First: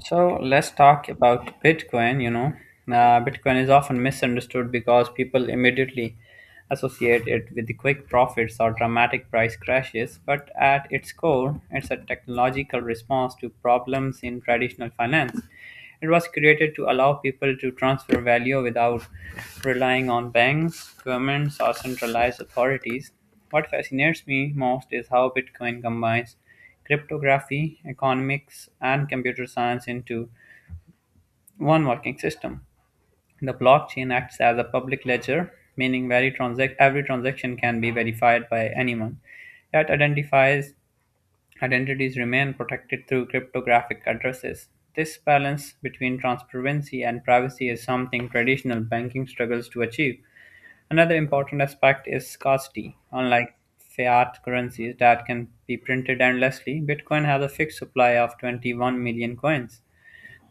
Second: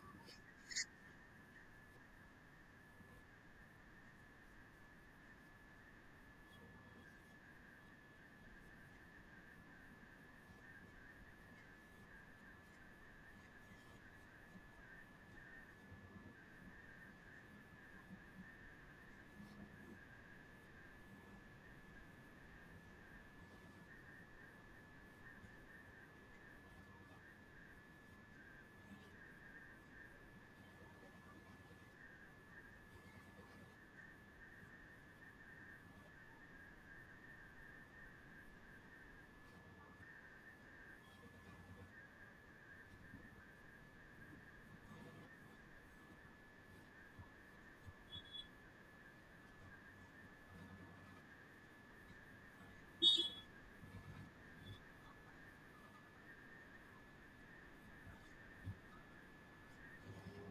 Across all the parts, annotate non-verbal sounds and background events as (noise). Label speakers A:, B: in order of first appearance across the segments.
A: So let's talk about Bitcoin. Bitcoin is often misunderstood because people immediately associate it with the quick profits or dramatic price crashes. But at its core, it's a technological response to problems in traditional finance. It was created to allow people to transfer value without relying on banks, governments, or centralized authorities. What fascinates me most is how Bitcoin combines cryptography, economics, and computer science into one working system. The blockchain acts as a public ledger, meaning every transaction can be verified by anyone. That identifies Identities remain protected through cryptographic addresses. This balance between transparency and privacy is something traditional banking struggles to achieve. Another important aspect is scarcity. Unlike fiat currencies that can be printed endlessly, Bitcoin has a fixed supply of 21 million coins.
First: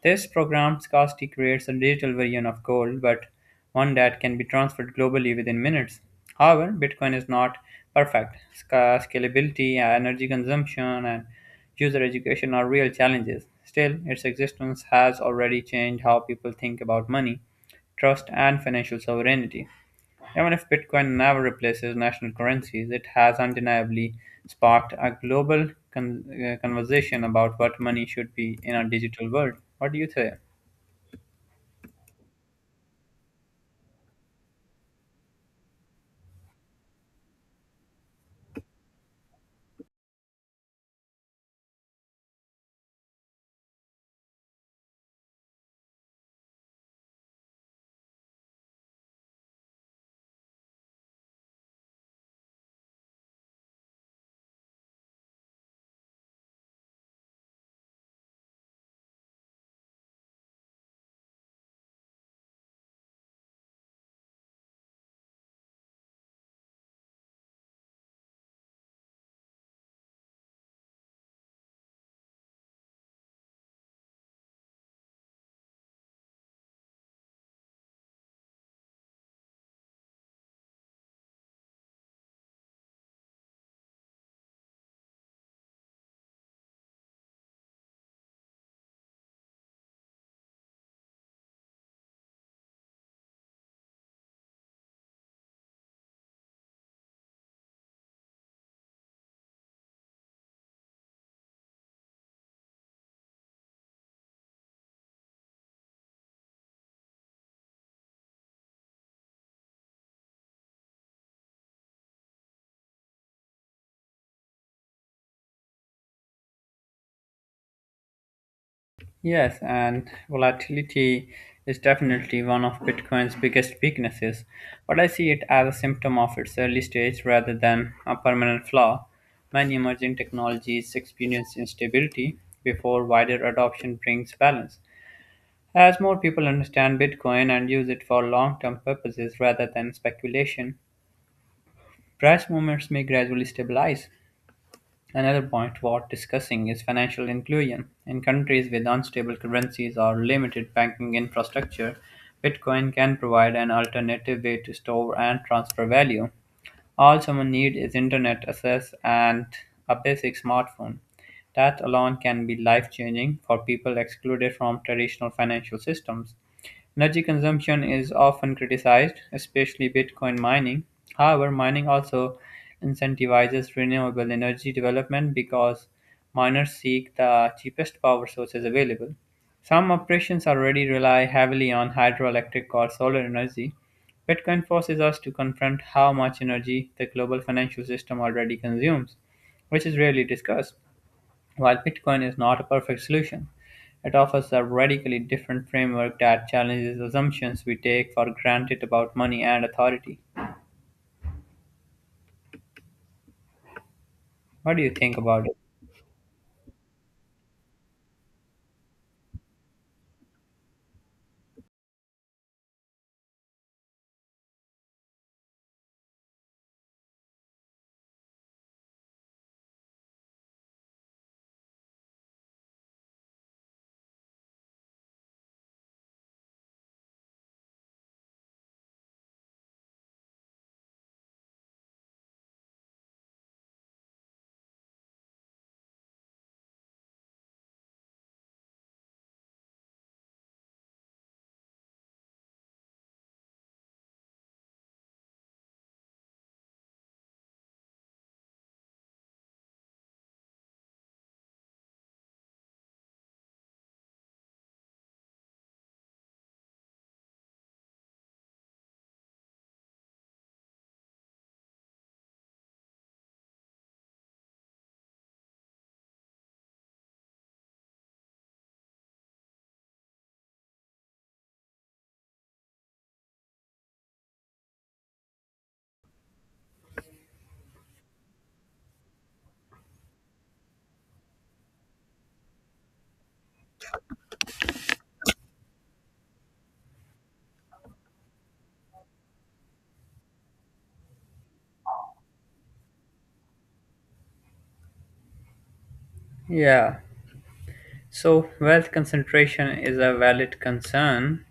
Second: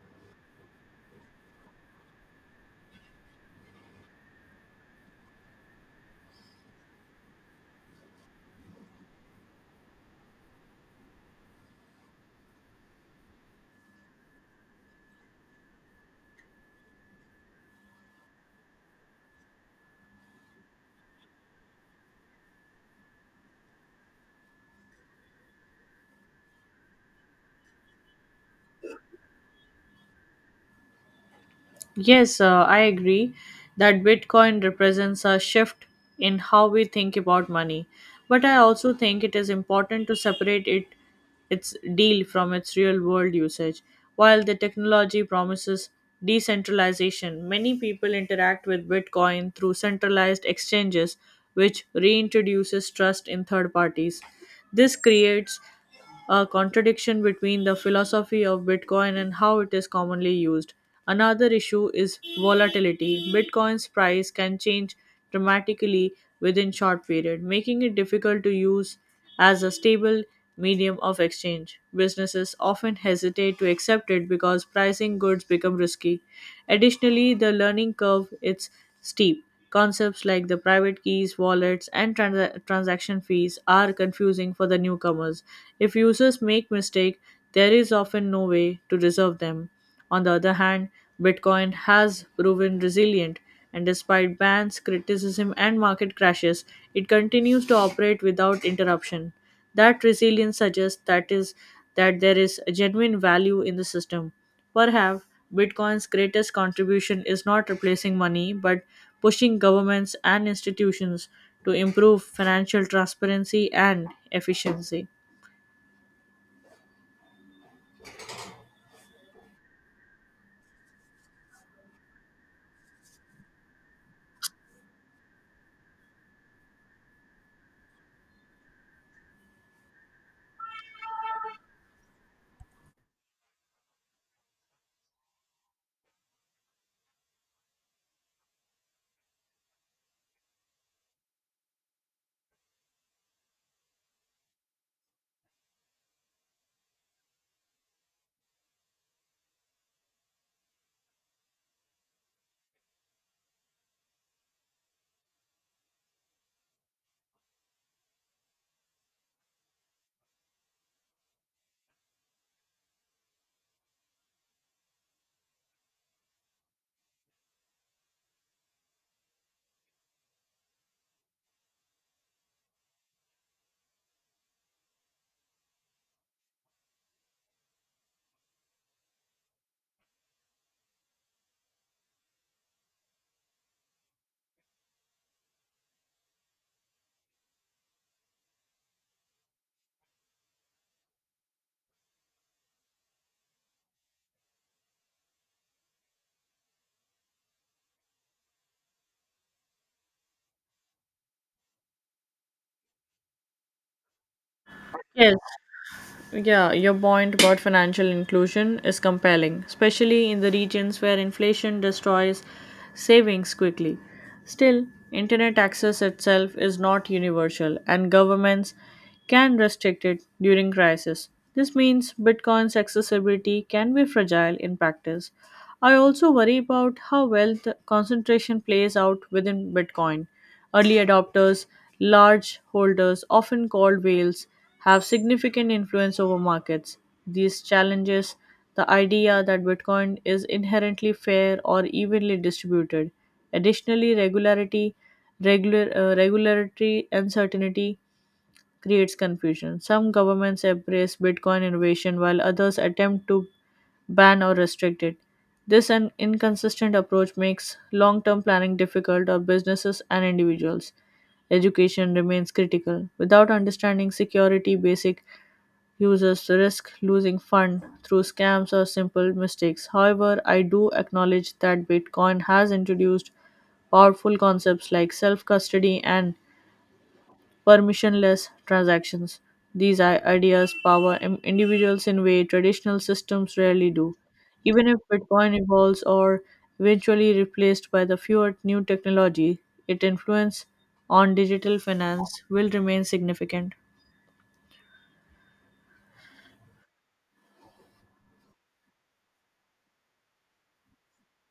A: This programmed scarcity creates a digital version of gold, but one that can be transferred globally within minutes. However, Bitcoin is not perfect. Scalability, energy consumption, and user education are real challenges. Still, its existence has already changed how people think about money, trust, and financial sovereignty. Even if Bitcoin never replaces national currencies, it has undeniably sparked a global conversation about what money should be in a digital world. What do you say?
B: Yes, I agree that Bitcoin represents a shift in how we think about money. But I also think it is important to separate it its deal from its real world usage. While the technology promises decentralization, many people interact with Bitcoin through centralized exchanges, which reintroduces trust in third parties. This creates a contradiction between the philosophy of Bitcoin and how it is commonly used. Another issue is volatility. Bitcoin's price can change dramatically within short period, making it difficult to use as a stable medium of exchange. Businesses often hesitate to accept it because pricing goods become risky. Additionally, the learning curve is steep. Concepts like the private keys, wallets, and transaction fees are confusing for the newcomers. If users make mistake, there is often no way to resolve them. On the other hand, Bitcoin has proven resilient, and despite bans, criticism, and market crashes, it continues to operate without interruption. That resilience suggests that there is a genuine value in the system. Perhaps Bitcoin's greatest contribution is not replacing money, but pushing governments and institutions to improve financial transparency and efficiency.
A: Yes, and volatility is definitely one of Bitcoin's biggest weaknesses, but I see it as a symptom of its early stage rather than a permanent flaw. Many emerging technologies experience instability before wider adoption brings balance. As more people understand Bitcoin and use it for long-term purposes rather than speculation, price movements may gradually stabilize. Another point worth discussing is financial inclusion. In countries with unstable currencies or limited banking infrastructure, Bitcoin can provide an alternative way to store and transfer value. All someone needs is internet access and a basic smartphone. That alone can be life changing for people excluded from traditional financial systems. Energy consumption is often criticized, especially Bitcoin mining. However, mining also incentivizes renewable energy development because miners seek the cheapest power sources available. Some operations already rely heavily on hydroelectric or solar energy. Bitcoin forces us to confront how much energy the global financial system already consumes, which is rarely discussed. While Bitcoin is not a perfect solution, it offers a radically different framework that challenges assumptions we take for granted about money and authority. What do you think
B: Yes,
A: about it?
B: Yeah, your point about financial inclusion is compelling, especially in the regions where inflation destroys savings quickly. Still, internet access itself is not universal, and governments can restrict it during crisis. This means Bitcoin's accessibility can be fragile in practice. I also worry about how wealth concentration plays out within Bitcoin. Early adopters, large holders, often called whales, have significant influence over markets. These challenges the idea that Bitcoin is inherently fair or evenly distributed. Additionally, regulatory uncertainty creates confusion. Some governments embrace Bitcoin innovation while others attempt to ban or restrict it. This an inconsistent approach makes long term planning difficult for businesses and individuals. Education remains critical. Without understanding security basic, users risk losing fund through scams or simple mistakes. However, I do acknowledge that Bitcoin has introduced powerful concepts like self custody and permissionless transactions. These ideas power individuals in way traditional systems rarely do. Even if Bitcoin evolves or eventually replaced by the fewer new technology, its influence on digital finance will remain significant.
A: Yeah, so wealth concentration is a valid concern,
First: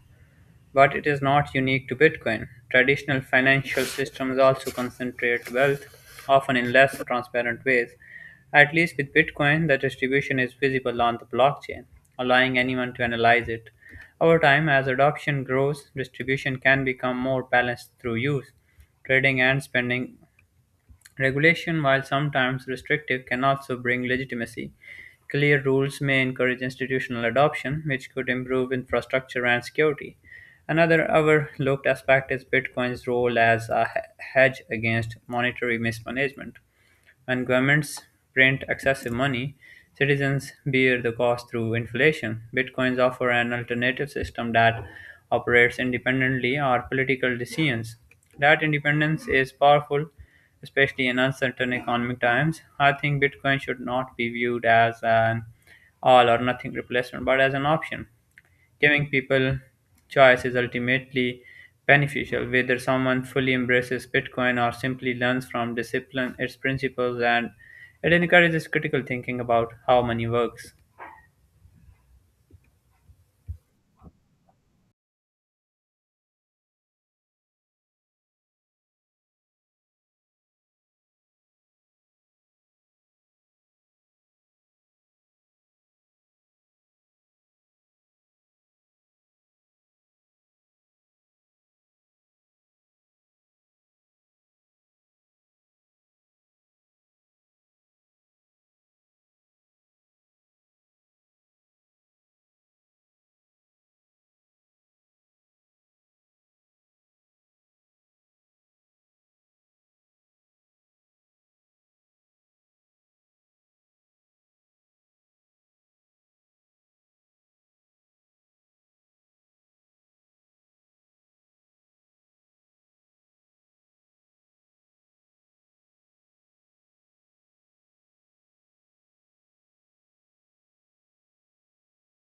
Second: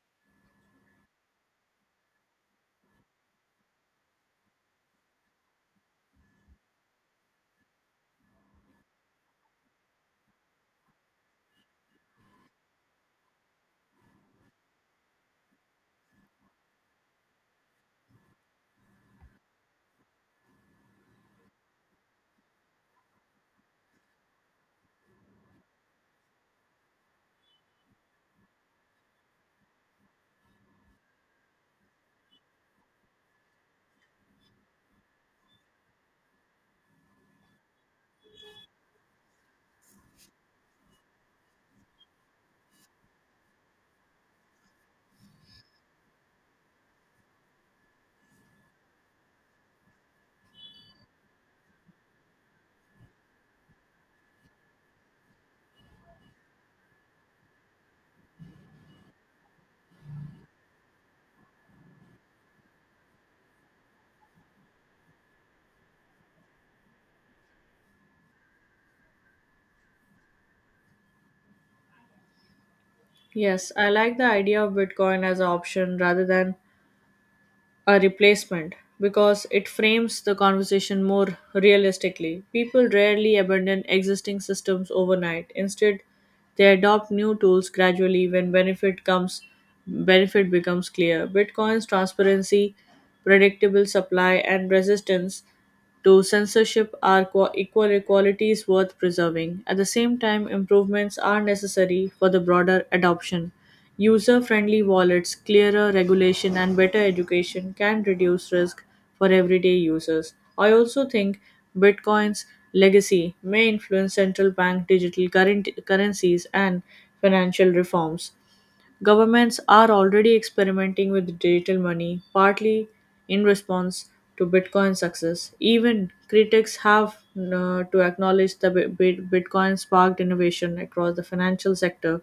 A: but it is not unique to Bitcoin. Traditional financial systems also concentrate wealth, often in less transparent ways. At least with Bitcoin, the distribution is visible on the blockchain, allowing anyone to analyze it. Over time, as adoption grows, distribution can become more balanced through use, trading, and spending. Regulation, while sometimes restrictive, can also bring legitimacy. Clear rules may encourage institutional adoption, which could improve infrastructure and security. Another overlooked aspect is Bitcoin's role as a hedge against monetary mismanagement. When governments print excessive money, citizens bear the cost through inflation. Bitcoins offer an alternative system that operates independently of political decisions. That independence is powerful, especially in uncertain economic times. I think Bitcoin should not be viewed as an all or nothing replacement, but as an option. Giving people choice is ultimately beneficial, whether someone fully embraces Bitcoin or simply learns from discipline its principles, and it encourages critical thinking about how money works.
B: Yes, I like the idea of Bitcoin as an option rather than a replacement because it frames the conversation more realistically. People rarely abandon existing systems overnight. Instead, they adopt new tools gradually when benefit becomes clear. Bitcoin's transparency, predictable supply and resistance to censorship are qua equal equalities worth preserving. At the same time, improvements are necessary for the broader adoption. User friendly wallets, clearer regulation, and better education can reduce risk for everyday users. I also think Bitcoin's legacy may influence central bank digital currencies and financial reforms. Governments are already experimenting with digital money, partly in response to Bitcoin's success. Even critics have to acknowledge that Bitcoin sparked innovation across the financial sector,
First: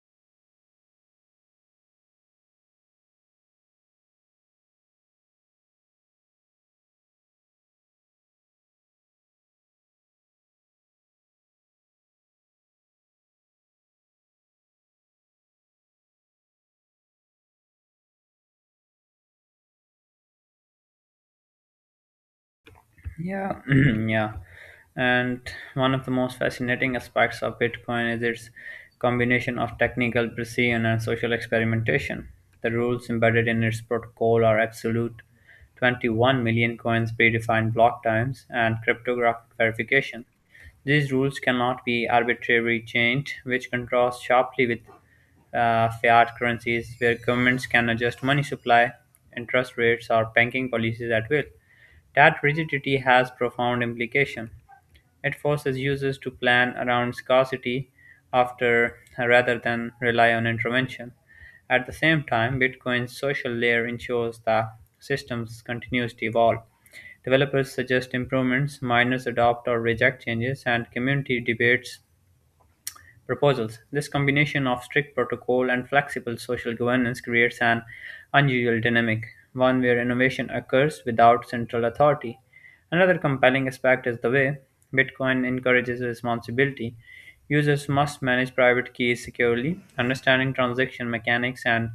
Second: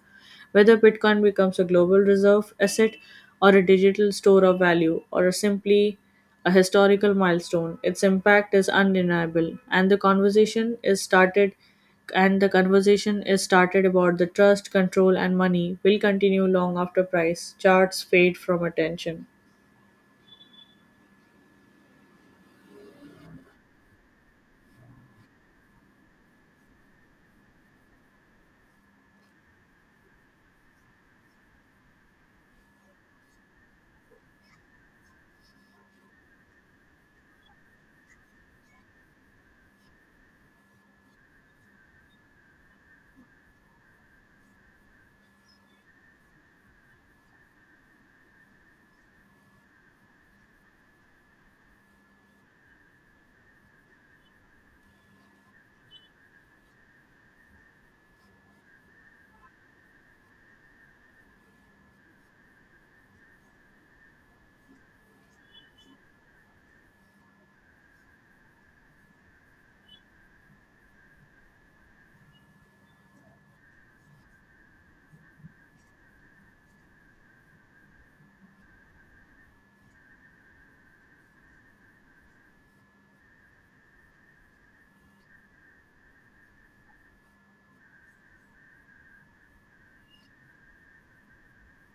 B: whether Bitcoin becomes a global reserve asset or a digital store of value or a simply a historical milestone. Its impact is undeniable and the conversation is started about the trust, control and money will continue long after price charts fade from attention.
A: Yeah, (clears throat) yeah. And one of the most fascinating aspects of Bitcoin is its combination of technical precision and social experimentation. The rules embedded in its protocol are absolute: 21 million coins, predefined block times, and cryptographic verification. These rules cannot be arbitrarily changed, which contrasts sharply with fiat currencies, where governments can adjust money supply, interest rates, or banking policies at will. That rigidity has profound implications; it forces users to plan around scarcity after rather than rely on intervention. At the same time, Bitcoin's social layer ensures the systems continues to evolve. Developers suggest improvements, miners adopt or reject changes, and community debates proposals. This combination of strict protocol and flexible social governance creates an unusual dynamic, one where innovation occurs without central authority. Another compelling aspect is the way Bitcoin encourages responsibility. Users must manage private keys securely, understanding transaction mechanics, and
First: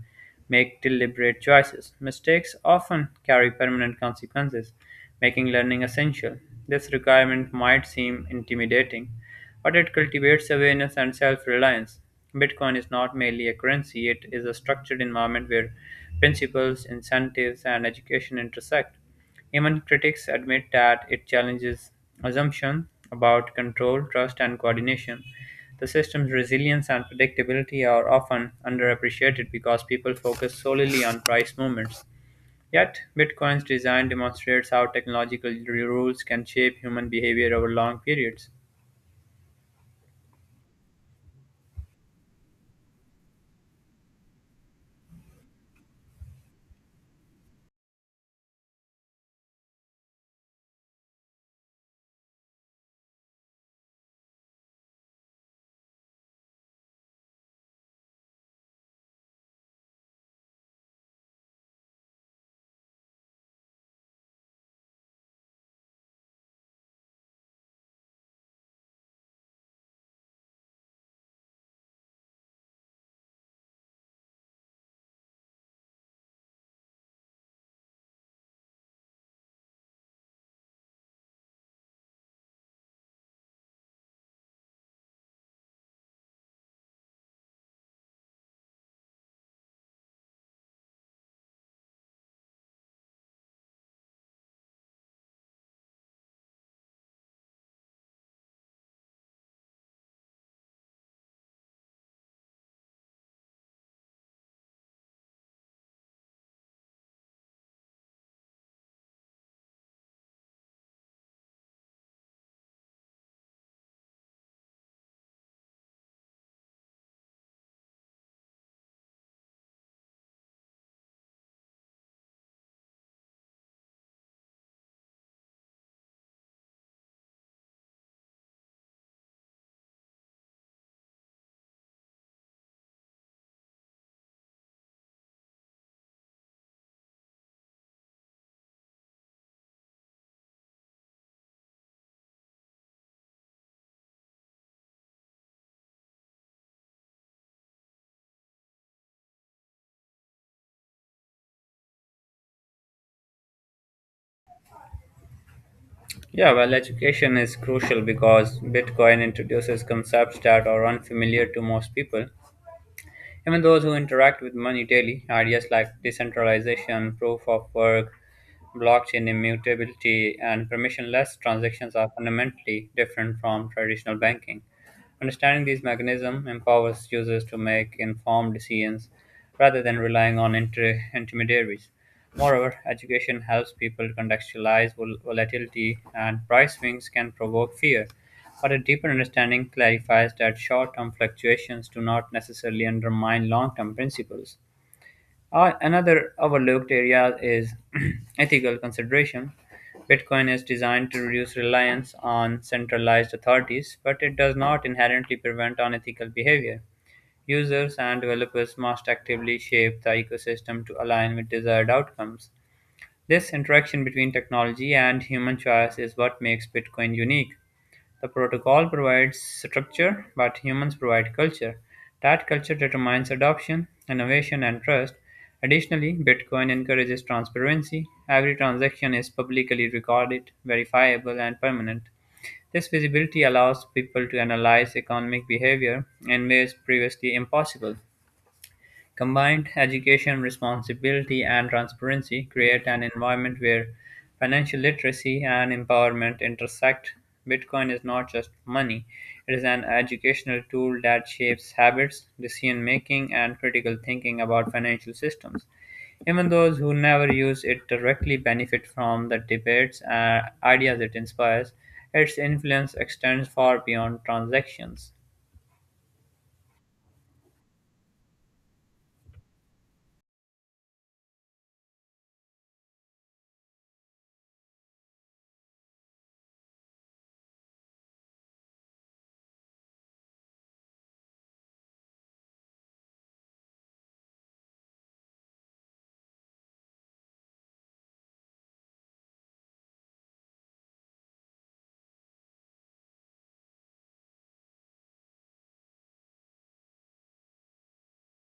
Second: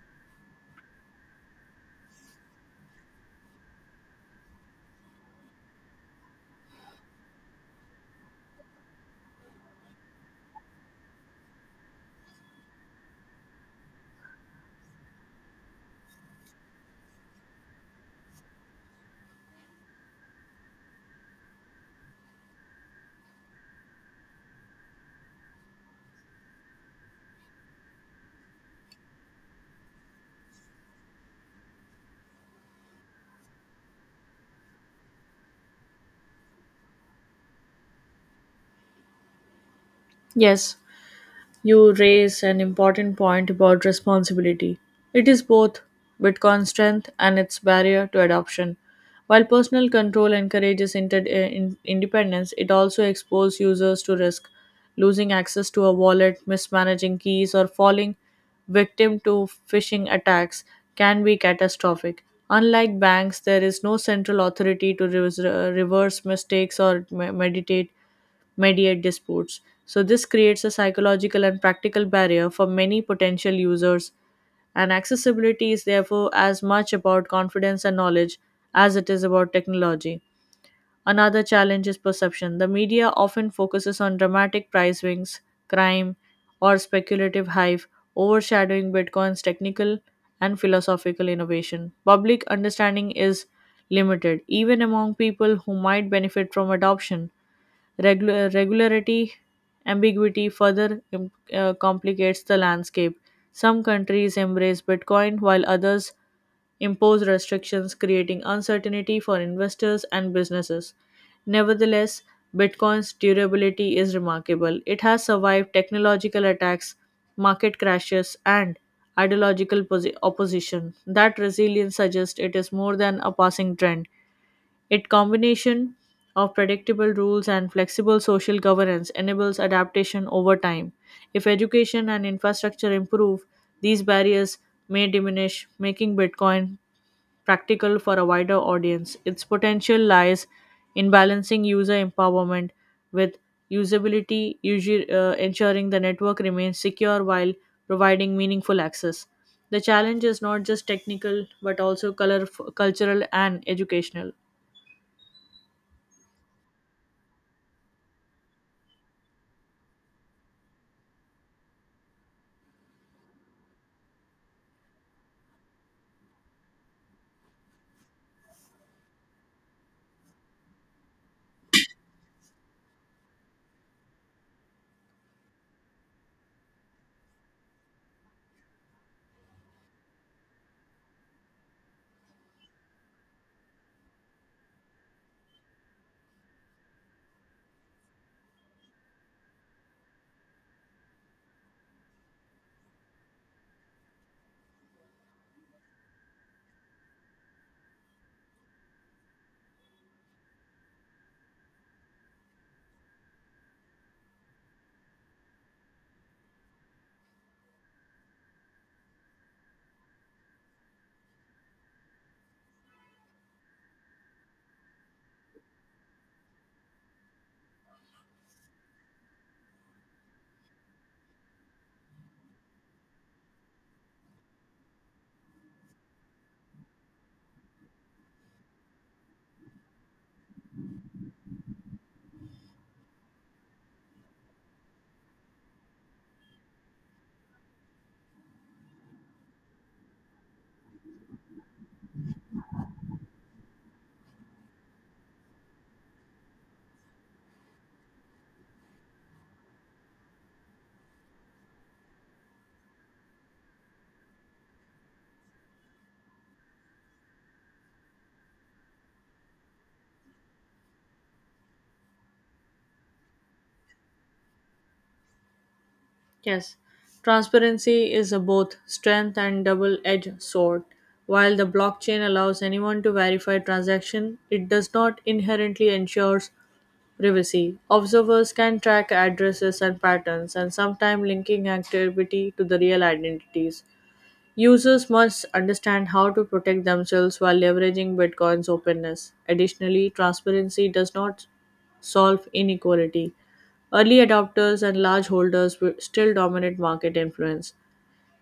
A: make deliberate choices. Mistakes often carry permanent consequences, making learning essential. This requirement might seem intimidating, but it cultivates awareness and self-reliance. Bitcoin is not merely a currency, it is a structured environment where principles, incentives, and education intersect. Even critics admit that it challenges assumptions about control, trust, and coordination. The system's resilience and predictability are often underappreciated because people focus solely on price movements. Yet, Bitcoin's design demonstrates how technological rules can shape human behavior over long periods.
B: Yes, you raise an important point about responsibility. It is both Bitcoin's strength and its barrier to adoption. While personal control encourages independence, it also exposes users to risk, losing access to a wallet, mismanaging keys, or falling victim to phishing attacks can be catastrophic. Unlike banks, there is no central authority to reverse mistakes or mediate disputes. So, this creates a psychological and practical barrier for many potential users, and accessibility is therefore as much about confidence and knowledge as it is about technology. Another challenge is perception. The media often focuses on dramatic price swings, crime, or speculative hype, overshadowing Bitcoin's technical and philosophical innovation. Public understanding is limited, even among people who might benefit from adoption. Regular, regularity ambiguity further complicates the landscape. Some countries embrace Bitcoin while others impose restrictions, creating uncertainty for investors and businesses. Nevertheless, Bitcoin's durability is remarkable. It has survived technological attacks, market crashes, and ideological opposition. That resilience suggests it is more than a passing trend. Its combination of predictable rules and flexible social governance enables adaptation over time. If education and infrastructure improve, these barriers may diminish, making Bitcoin practical for a wider audience. Its potential lies in balancing user empowerment with ensuring the network remains secure while providing meaningful access. The challenge is not just technical but also cultural and educational.
A: Yeah, well, education is crucial because Bitcoin introduces concepts that are unfamiliar to most people. Even those who interact with money daily, ideas like decentralization, proof of work, blockchain immutability, and permissionless transactions are fundamentally different from traditional banking. Understanding these mechanisms empowers users to make informed decisions rather than relying on intermediaries. Moreover, education helps people to contextualize volatility, and price swings can provoke fear. But a deeper understanding clarifies that short term fluctuations do not necessarily undermine long term principles. Another overlooked area is (clears throat) ethical consideration. Bitcoin is designed to reduce reliance on centralized authorities, but it does not inherently prevent unethical behavior. Users and developers must actively shape the ecosystem to align with desired outcomes. This interaction between technology and human choice is what makes Bitcoin unique. The protocol provides structure, but humans provide culture. That culture determines adoption, innovation, and trust. Additionally, Bitcoin encourages transparency. Every transaction is publicly recorded, verifiable, and permanent. This visibility allows people to analyze economic behavior in ways previously impossible. Combined education, responsibility, and transparency create an environment where financial literacy and empowerment intersect. Bitcoin is not just money, it is an educational tool that shapes habits, decision making, and critical thinking about financial systems. Even those who never use it directly benefit from the debates and ideas it inspires. Its influence extends far beyond transactions.
B: Yes, transparency is a both strength and double edged sword. While the blockchain allows anyone to verify transaction, it does not inherently ensures privacy. Observers can track addresses and patterns and sometimes linking activity to the real identities. Users must understand how to protect themselves while leveraging Bitcoin's openness. Additionally, transparency does not solve inequality. Early adopters and large holders will still dominate market influence.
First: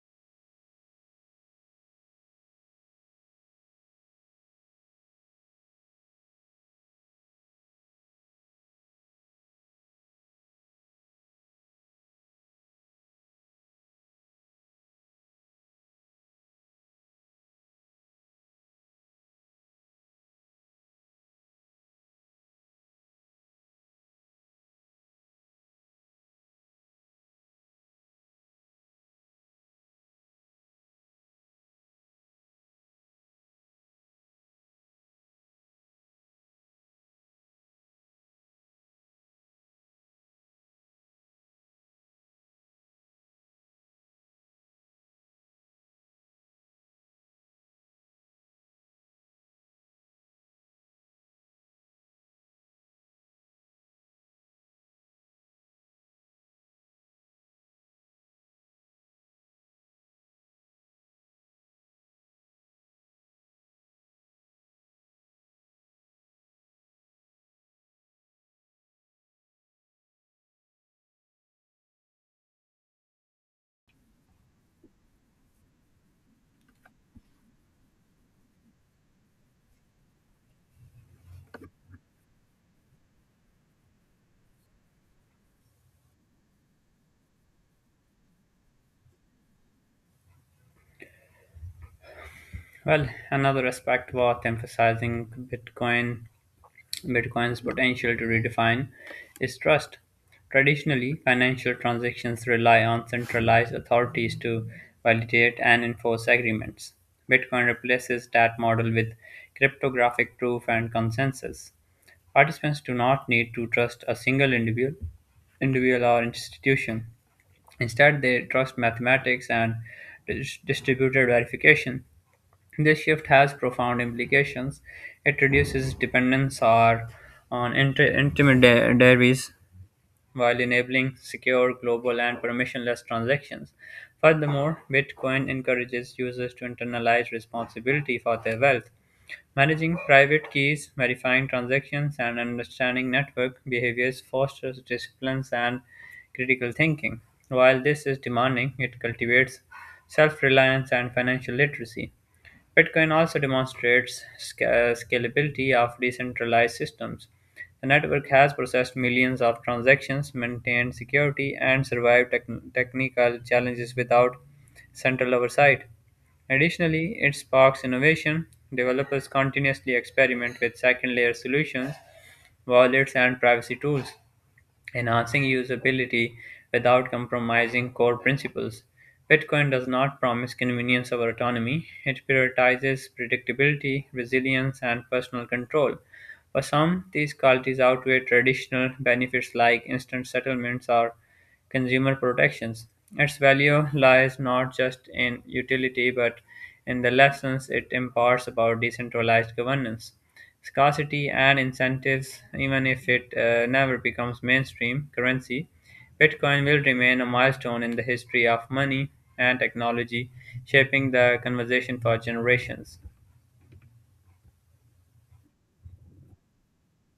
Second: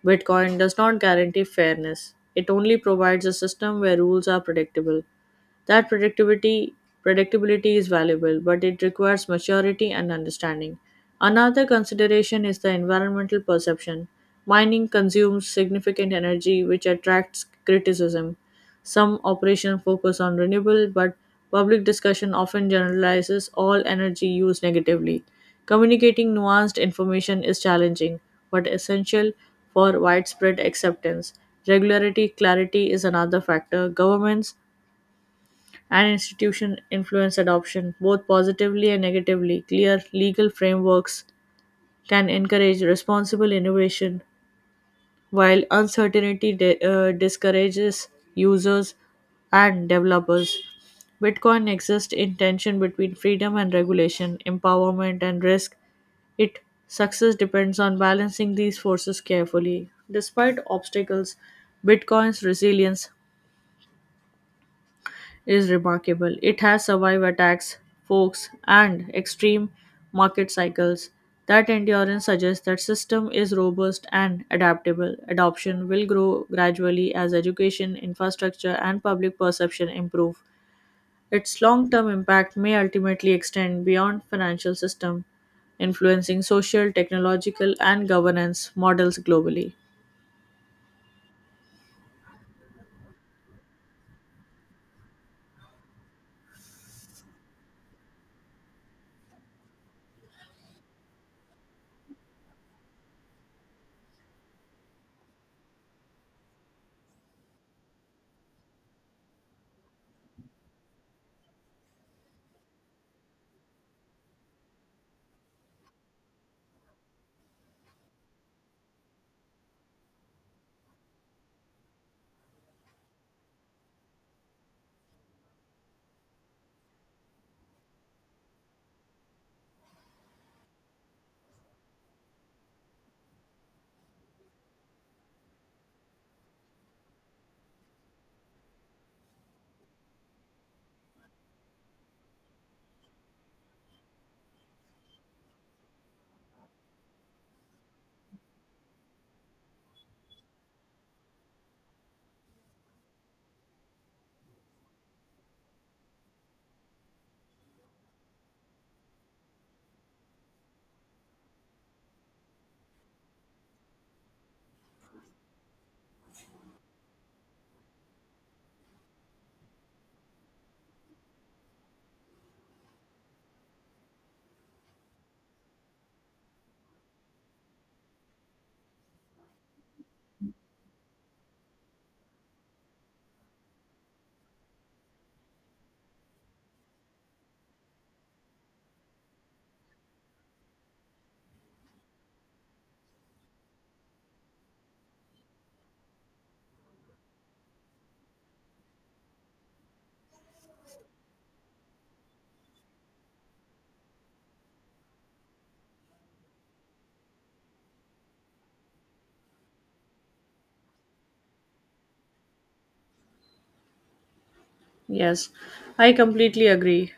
B: Bitcoin does not guarantee fairness, it only provides a system where rules are predictable. That predictability is valuable, but it requires maturity and understanding. Another consideration is the environmental perception. Mining consumes significant energy, which attracts criticism. Some operations focus on renewable, but public discussion often generalizes all energy use negatively. Communicating nuanced information is challenging, but essential for widespread acceptance. Regularity, clarity is another factor. Governments and institutions influence adoption, both positively and negatively. Clear legal frameworks can encourage responsible innovation while uncertainty discourages users and developers. Bitcoin exists in tension between freedom and regulation, empowerment and risk. Its success depends on balancing these forces carefully. Despite obstacles, Bitcoin's resilience is remarkable. It has survived attacks, forks, and extreme market cycles. That endurance suggests that system is robust and adaptable. Adoption will grow gradually as education, infrastructure, and public perception improve. Its long-term impact may ultimately extend beyond financial system, influencing social, technological, and governance models globally.
A: Well, another aspect worth emphasizing, Bitcoin Bitcoin's potential to redefine is trust. Traditionally, financial transactions rely on centralized authorities to validate and enforce agreements. Bitcoin replaces that model with cryptographic proof and consensus. Participants do not need to trust a single individual or institution. Instead, they trust mathematics and distributed verification. This shift has profound implications. It reduces dependence or on intermediaries while enabling secure, global, and permissionless transactions. Furthermore, Bitcoin encourages users to internalize responsibility for their wealth. Managing private keys, verifying transactions, and understanding network behaviors fosters disciplines and critical thinking. While this is demanding, it cultivates self reliance and financial literacy. Bitcoin also demonstrates scalability of decentralized systems. The network has processed millions of transactions, maintained security, and survived technical challenges without central oversight. Additionally, it sparks innovation. Developers continuously experiment with second layer solutions, wallets, and privacy tools, enhancing usability without compromising core principles. Bitcoin does not promise convenience or autonomy, it prioritizes predictability, resilience, and personal control. For some, these qualities outweigh traditional benefits like instant settlements or consumer protections. Its value lies not just in utility but in the lessons it imparts about decentralized governance, scarcity, and incentives. Even if it never becomes mainstream currency, Bitcoin will remain a milestone in the history of money and technology, shaping the conversation for generations.
B: Yes, I completely agree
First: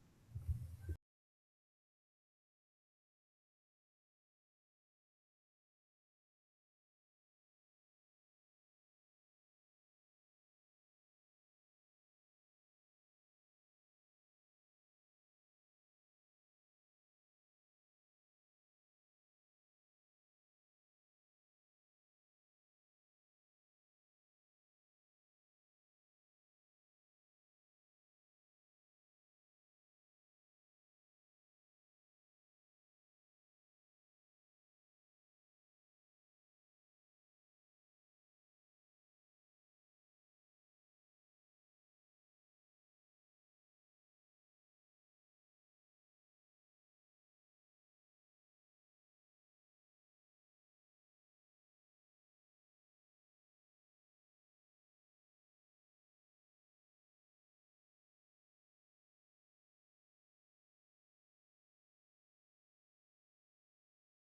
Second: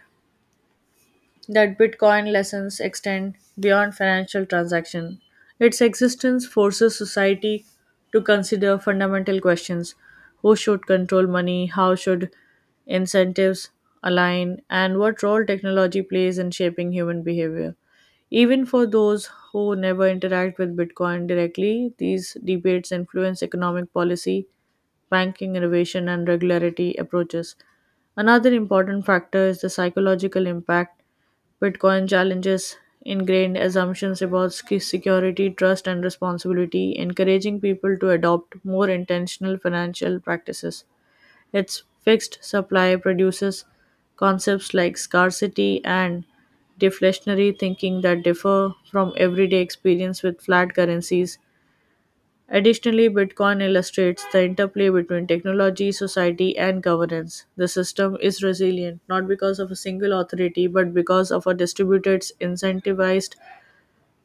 B: that Bitcoin lessons extend beyond financial transaction. Its existence forces society to consider fundamental questions. Who should control money? How should incentives align? And what role technology plays in shaping human behavior? Even for those who never interact with Bitcoin directly, these debates influence economic policy, ranking, innovation, and regularity approaches. Another important factor is the psychological impact. Bitcoin challenges ingrained assumptions about security, trust, and responsibility, encouraging people to adopt more intentional financial practices. Its fixed supply produces concepts like scarcity and deflationary thinking that differ from everyday experience with flat currencies. Additionally, Bitcoin illustrates the interplay between technology, society, and governance. The system is resilient not because of a single authority but because of a distributed, incentivized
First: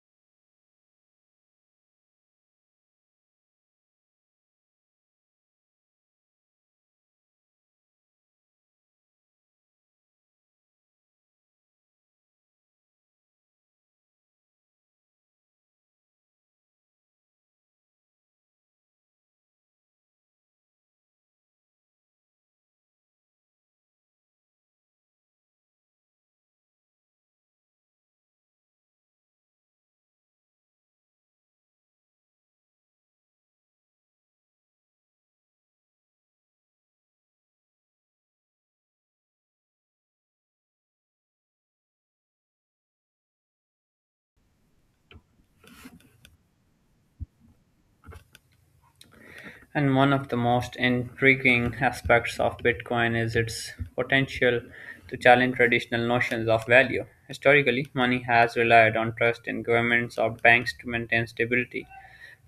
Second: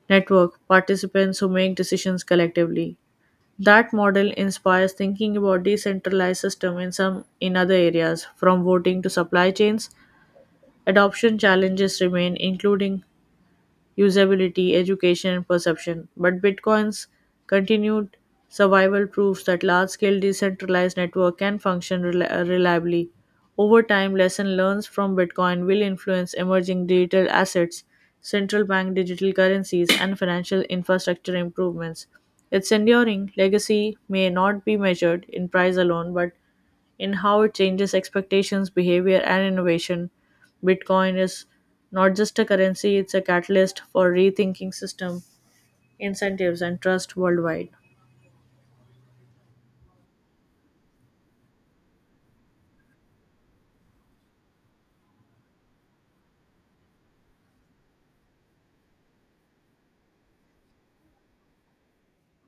B: network, participants who make decisions collectively. That model inspires thinking about decentralized system in some in other areas, from voting to supply chains. Adoption challenges remain, including usability, education, and perception. But Bitcoin's continued survival proves that large scale decentralized network can function reliably. Over time, lesson learned from Bitcoin will influence emerging digital assets, central bank digital currencies, and financial infrastructure improvements. Its enduring legacy may not be measured in price alone, but in how it changes expectations, behavior, and innovation. Bitcoin is not just a currency, it's a catalyst for rethinking system, incentives, and trust worldwide.
A: And one of the most intriguing aspects of Bitcoin is its potential to challenge traditional notions of value. Historically, money has relied on trust in governments or banks to maintain stability.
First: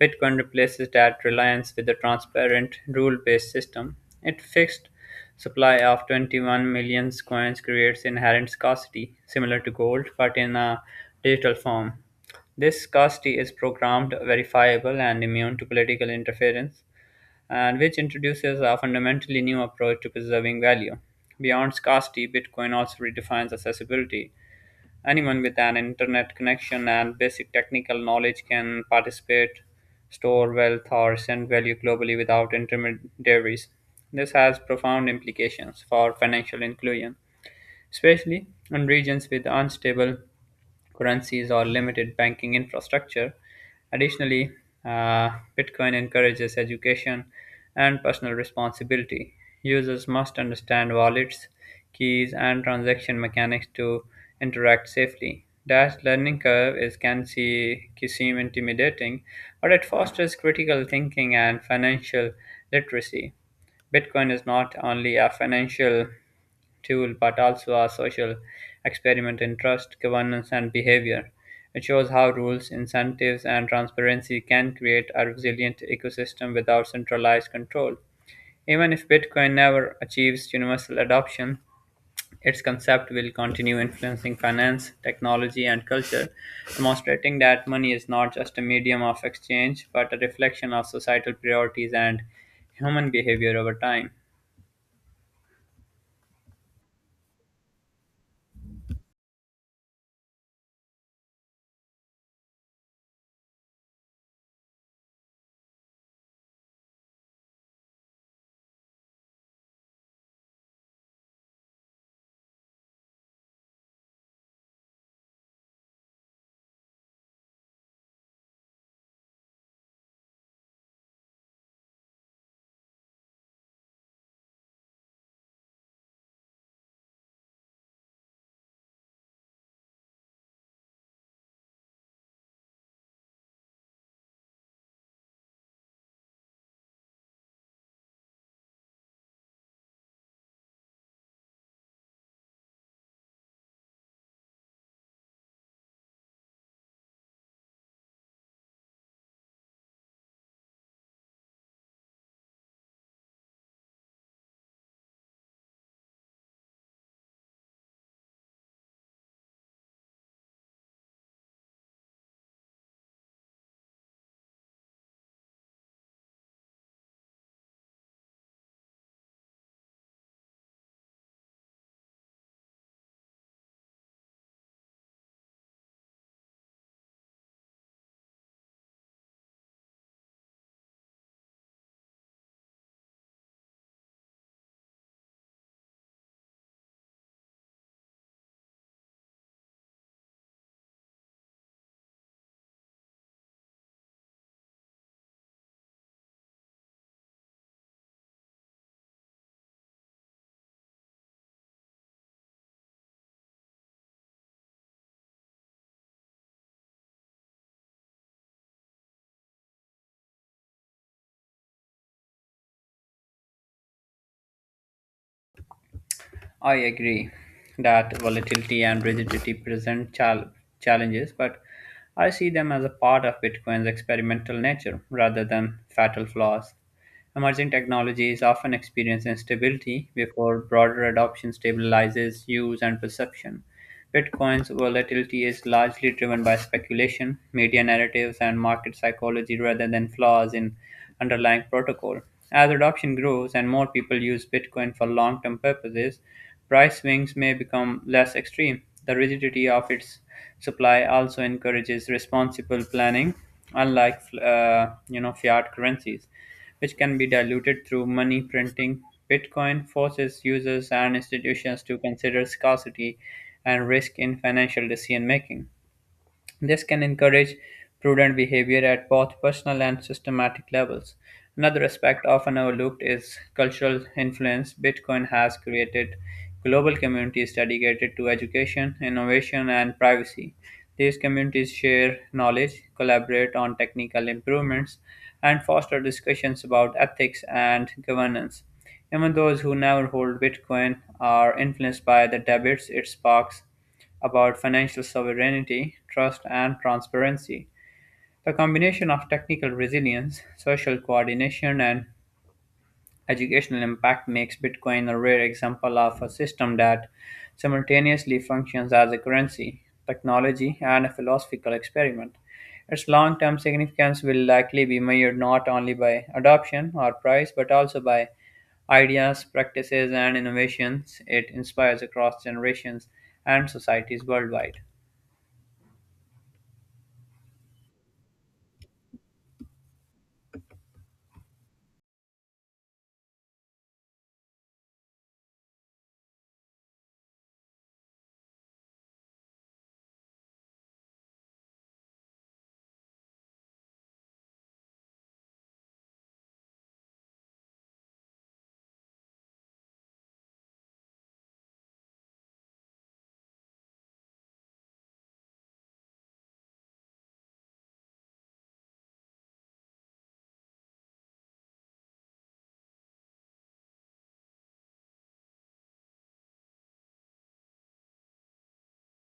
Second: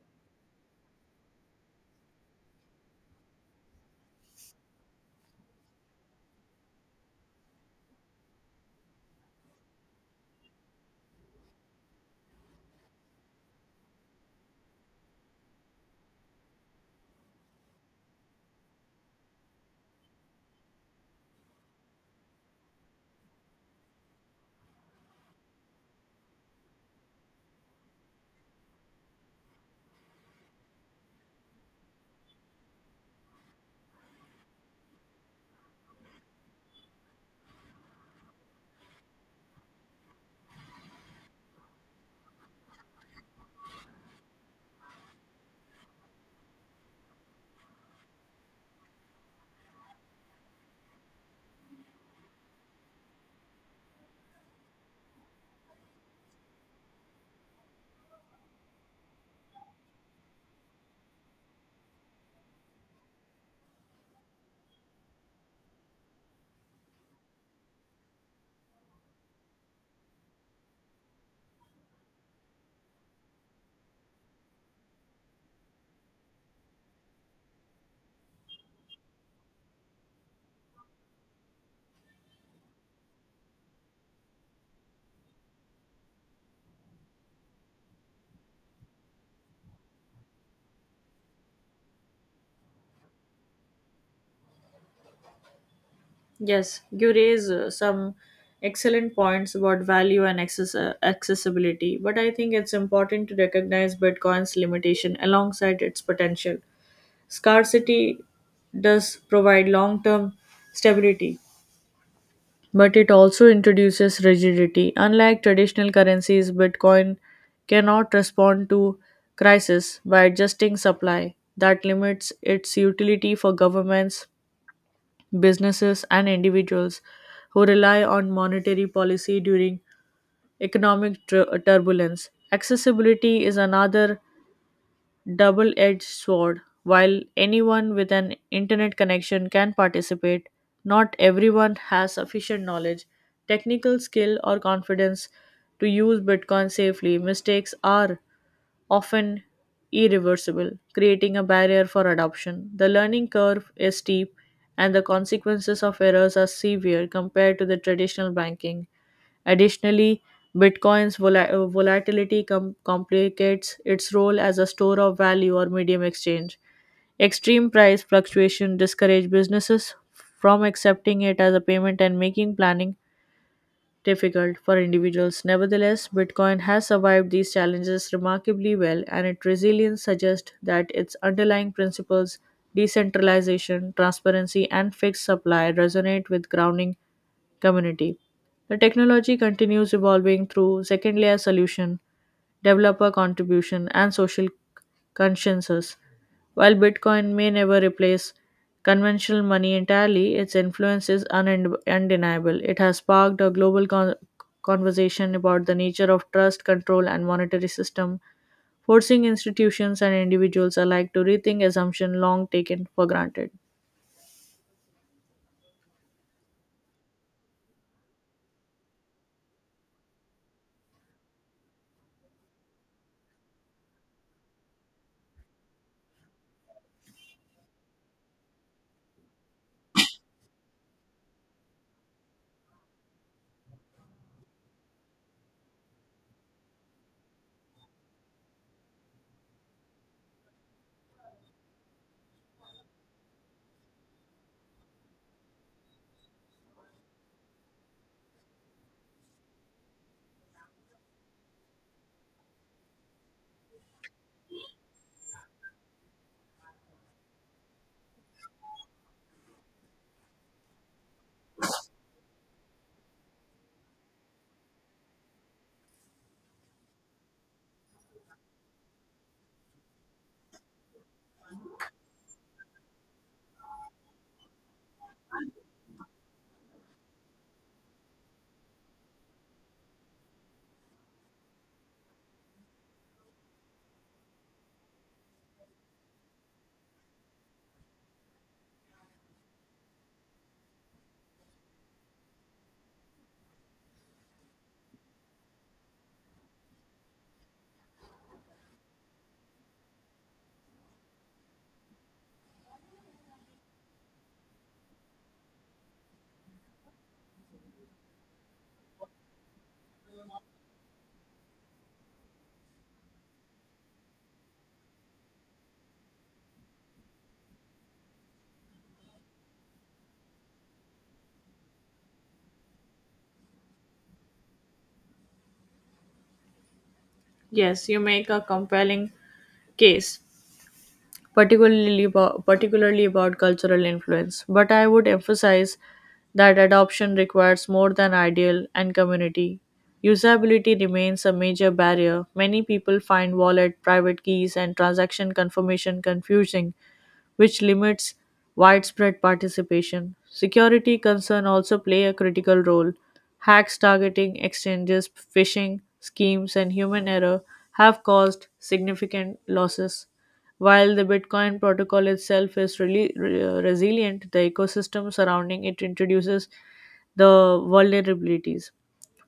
A: Bitcoin replaces that reliance with a transparent, rule based system. Its fixed supply of 21 million coins creates inherent scarcity, similar to gold, but in a digital form. This scarcity is programmed, verifiable, and immune to political interference, and which introduces a fundamentally new approach to preserving value. Beyond scarcity, Bitcoin also redefines accessibility. Anyone with an internet connection and basic technical knowledge can participate, store wealth, or send value globally without intermediaries. This has profound implications for financial inclusion, especially in regions with unstable currencies or limited banking infrastructure. Additionally, uh, Bitcoin encourages education and personal responsibility. Users must understand wallets, keys, and transaction mechanics to interact safely. That learning curve is can see can seem intimidating, but it fosters critical thinking and financial literacy. Bitcoin is not only a financial tool but also a social experiment in trust, governance, and behavior. It shows how rules, incentives, and transparency can create a resilient ecosystem without centralized control. Even if Bitcoin never achieves universal adoption, its concept will continue influencing finance, technology, and culture, demonstrating that money is not just a medium of exchange but a reflection of societal priorities and human behavior over time.
B: Yes, you raise some excellent points about value and accessibility, but I think it's important to recognize Bitcoin's limitation alongside its potential. Scarcity does provide long term stability, but it also introduces rigidity. Unlike traditional currencies, Bitcoin cannot respond to crisis by adjusting supply that limits its utility for governments, businesses, and individuals who rely on monetary policy during economic turbulence. Accessibility is another double edged sword. While anyone with an internet connection can participate, not everyone has sufficient knowledge, technical skill, or confidence to use Bitcoin safely. Mistakes are often irreversible, creating a barrier for adoption. The learning curve is steep, and the consequences of errors are severe compared to the traditional banking. Additionally, Bitcoin's volatility complicates its role as a store of value or medium exchange. Extreme price fluctuation discourage businesses from accepting it as a payment and making planning difficult for individuals. Nevertheless, Bitcoin has survived these challenges remarkably well, and its resilience suggests that its underlying principles, decentralization, transparency, and fixed supply, resonate with grounding community. The technology continues evolving through second layer solution, developer contribution, and social consciences. While Bitcoin may never replace conventional money entirely, its influence is undeniable. It has sparked a global conversation about the nature of trust, control, and monetary system, forcing institutions and individuals alike to rethink assumptions long taken for granted.
A: I agree that volatility and rigidity present challenges, but I see them as a part of Bitcoin's experimental nature rather than fatal flaws. Emerging technologies often experience instability before broader adoption stabilizes use and perception. Bitcoin's volatility is largely driven by speculation, media narratives, and market psychology rather than flaws in underlying protocol. As adoption grows and more people use Bitcoin for long term purposes, price swings may become less extreme. The rigidity of its supply also encourages responsible planning, unlike fiat currencies which can be diluted through money printing. Bitcoin forces users and institutions to consider scarcity and risk in financial decision making. This can encourage prudent behavior at both personal and systematic levels. Another aspect often overlooked is cultural influence. Bitcoin has created global communities dedicated to education, innovation, and privacy. These communities share knowledge, collaborate on technical improvements, and foster discussions about ethics and governance. Even those who never hold Bitcoin are influenced by the debates it sparks about financial sovereignty, trust, and transparency. The combination of technical resilience, social coordination, and educational impact makes Bitcoin a rare example of a system that simultaneously functions as a currency, technology, and a philosophical experiment. Its long term significance will likely be measured not only by adoption or price, but also by ideas, practices, and innovations it inspires across generations and societies worldwide.
B: Yes, you make a compelling case, particularly about cultural influence. But I would emphasize that adoption requires more than ideal and community. Usability remains a major barrier. Many people find wallet, private keys, and transaction confirmation confusing which limits widespread participation. Security concerns also play a critical role. Hacks targeting exchanges, phishing schemes, and human error have caused significant losses. While the Bitcoin protocol itself is resilient, the ecosystem surrounding it introduces the vulnerabilities.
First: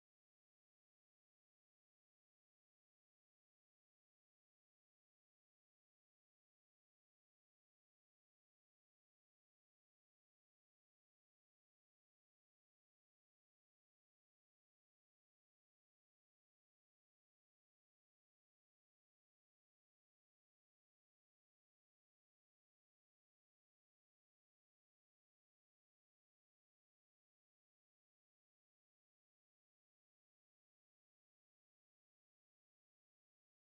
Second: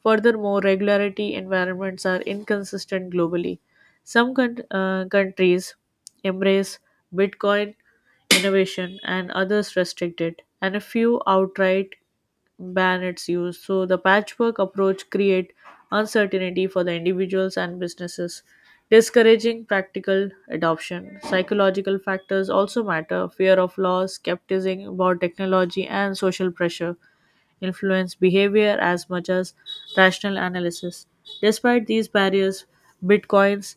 B: Furthermore, regularity environments are inconsistent globally. Some countries embrace Bitcoin innovation and others restrict it, and a few outright ban its use. So the patchwork approach create uncertainty for the individuals and businesses, discouraging practical adoption. Psychological factors also matter: fear of loss, skepticism about technology, and social pressure influence behavior as much as rational analysis. Despite these barriers, Bitcoin's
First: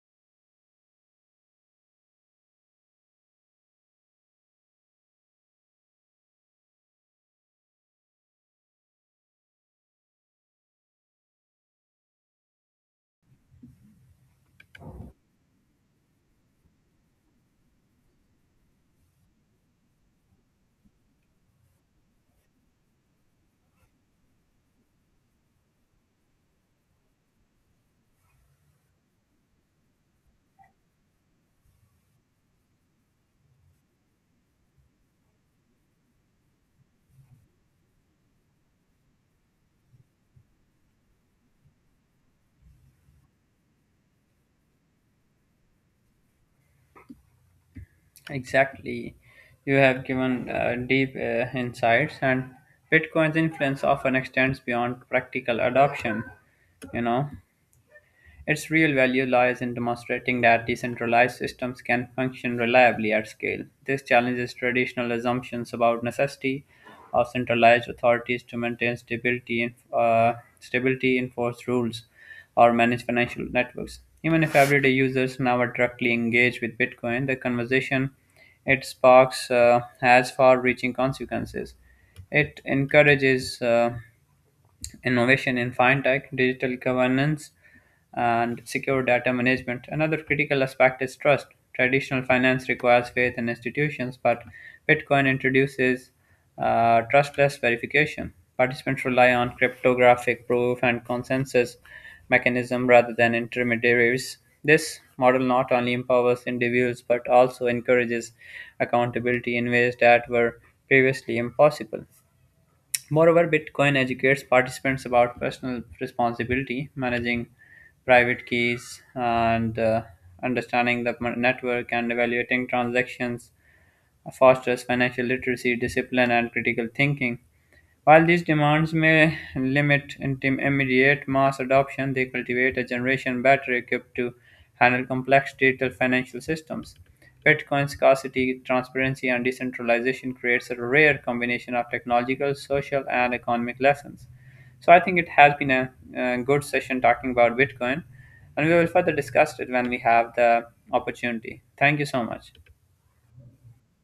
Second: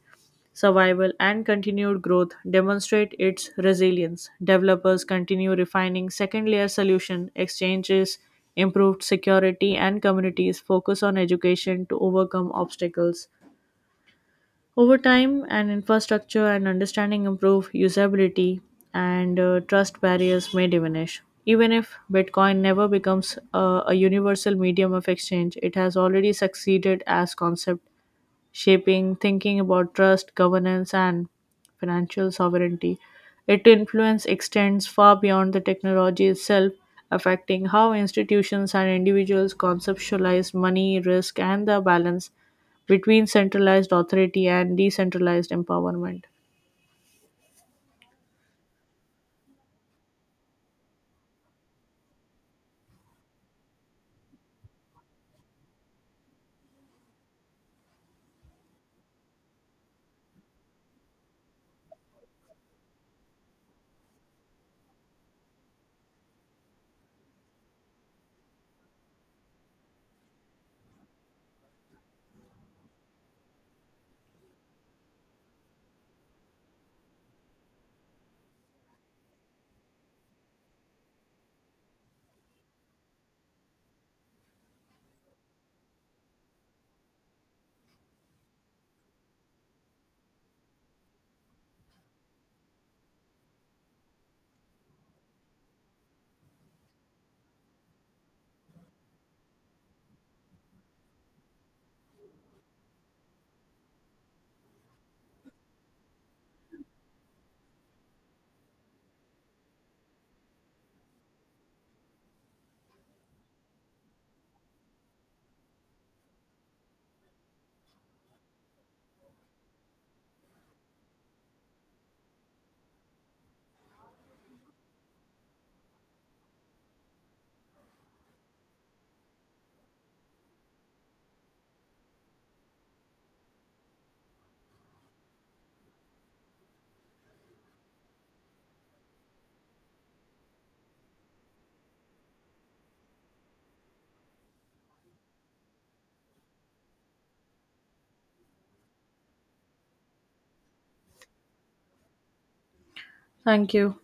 B: survival and continued growth demonstrate its resilience. Developers continue refining second layer solution, exchanges improved security and communities focus on education to overcome obstacles over time, an infrastructure and understanding improve usability, and trust barriers may diminish. Even if Bitcoin never becomes a universal medium of exchange, it has already succeeded as concept shaping thinking about trust, governance, and financial sovereignty. Its influence extends far beyond the technology itself, affecting how institutions and individuals conceptualize money, risk, and the balance between centralized authority and decentralized empowerment.
A: Exactly. You have given deep insights, and Bitcoin's influence often extends beyond practical adoption. You know, its real value lies in demonstrating that decentralized systems can function reliably at scale. This challenges traditional assumptions about necessity of centralized authorities to maintain stability, enforce rules, or manage financial networks. Even if everyday users never directly engage with Bitcoin, the conversation it sparks has far-reaching consequences. It encourages innovation in fintech, digital governance, and secure data management. Another critical aspect is trust. Traditional finance requires faith in institutions, but Bitcoin introduces trustless verification. Participants rely on cryptographic proof and consensus mechanism rather than intermediaries. This model not only empowers individuals but also encourages accountability in ways that were previously impossible. Moreover, Bitcoin educates participants about personal responsibility, managing private keys, and understanding the network and evaluating transactions, fosters financial literacy, discipline, and critical thinking. While these demands may limit immediate mass adoption, they cultivate a generation better equipped to handle complex digital financial systems. Bitcoin scarcity, transparency, and decentralization creates a rare combination of technological, social, and economic lessons. So I think it has been a, good session talking about Bitcoin, and we will further discuss it when we have the opportunity. Thank you so much.
B: Thank you.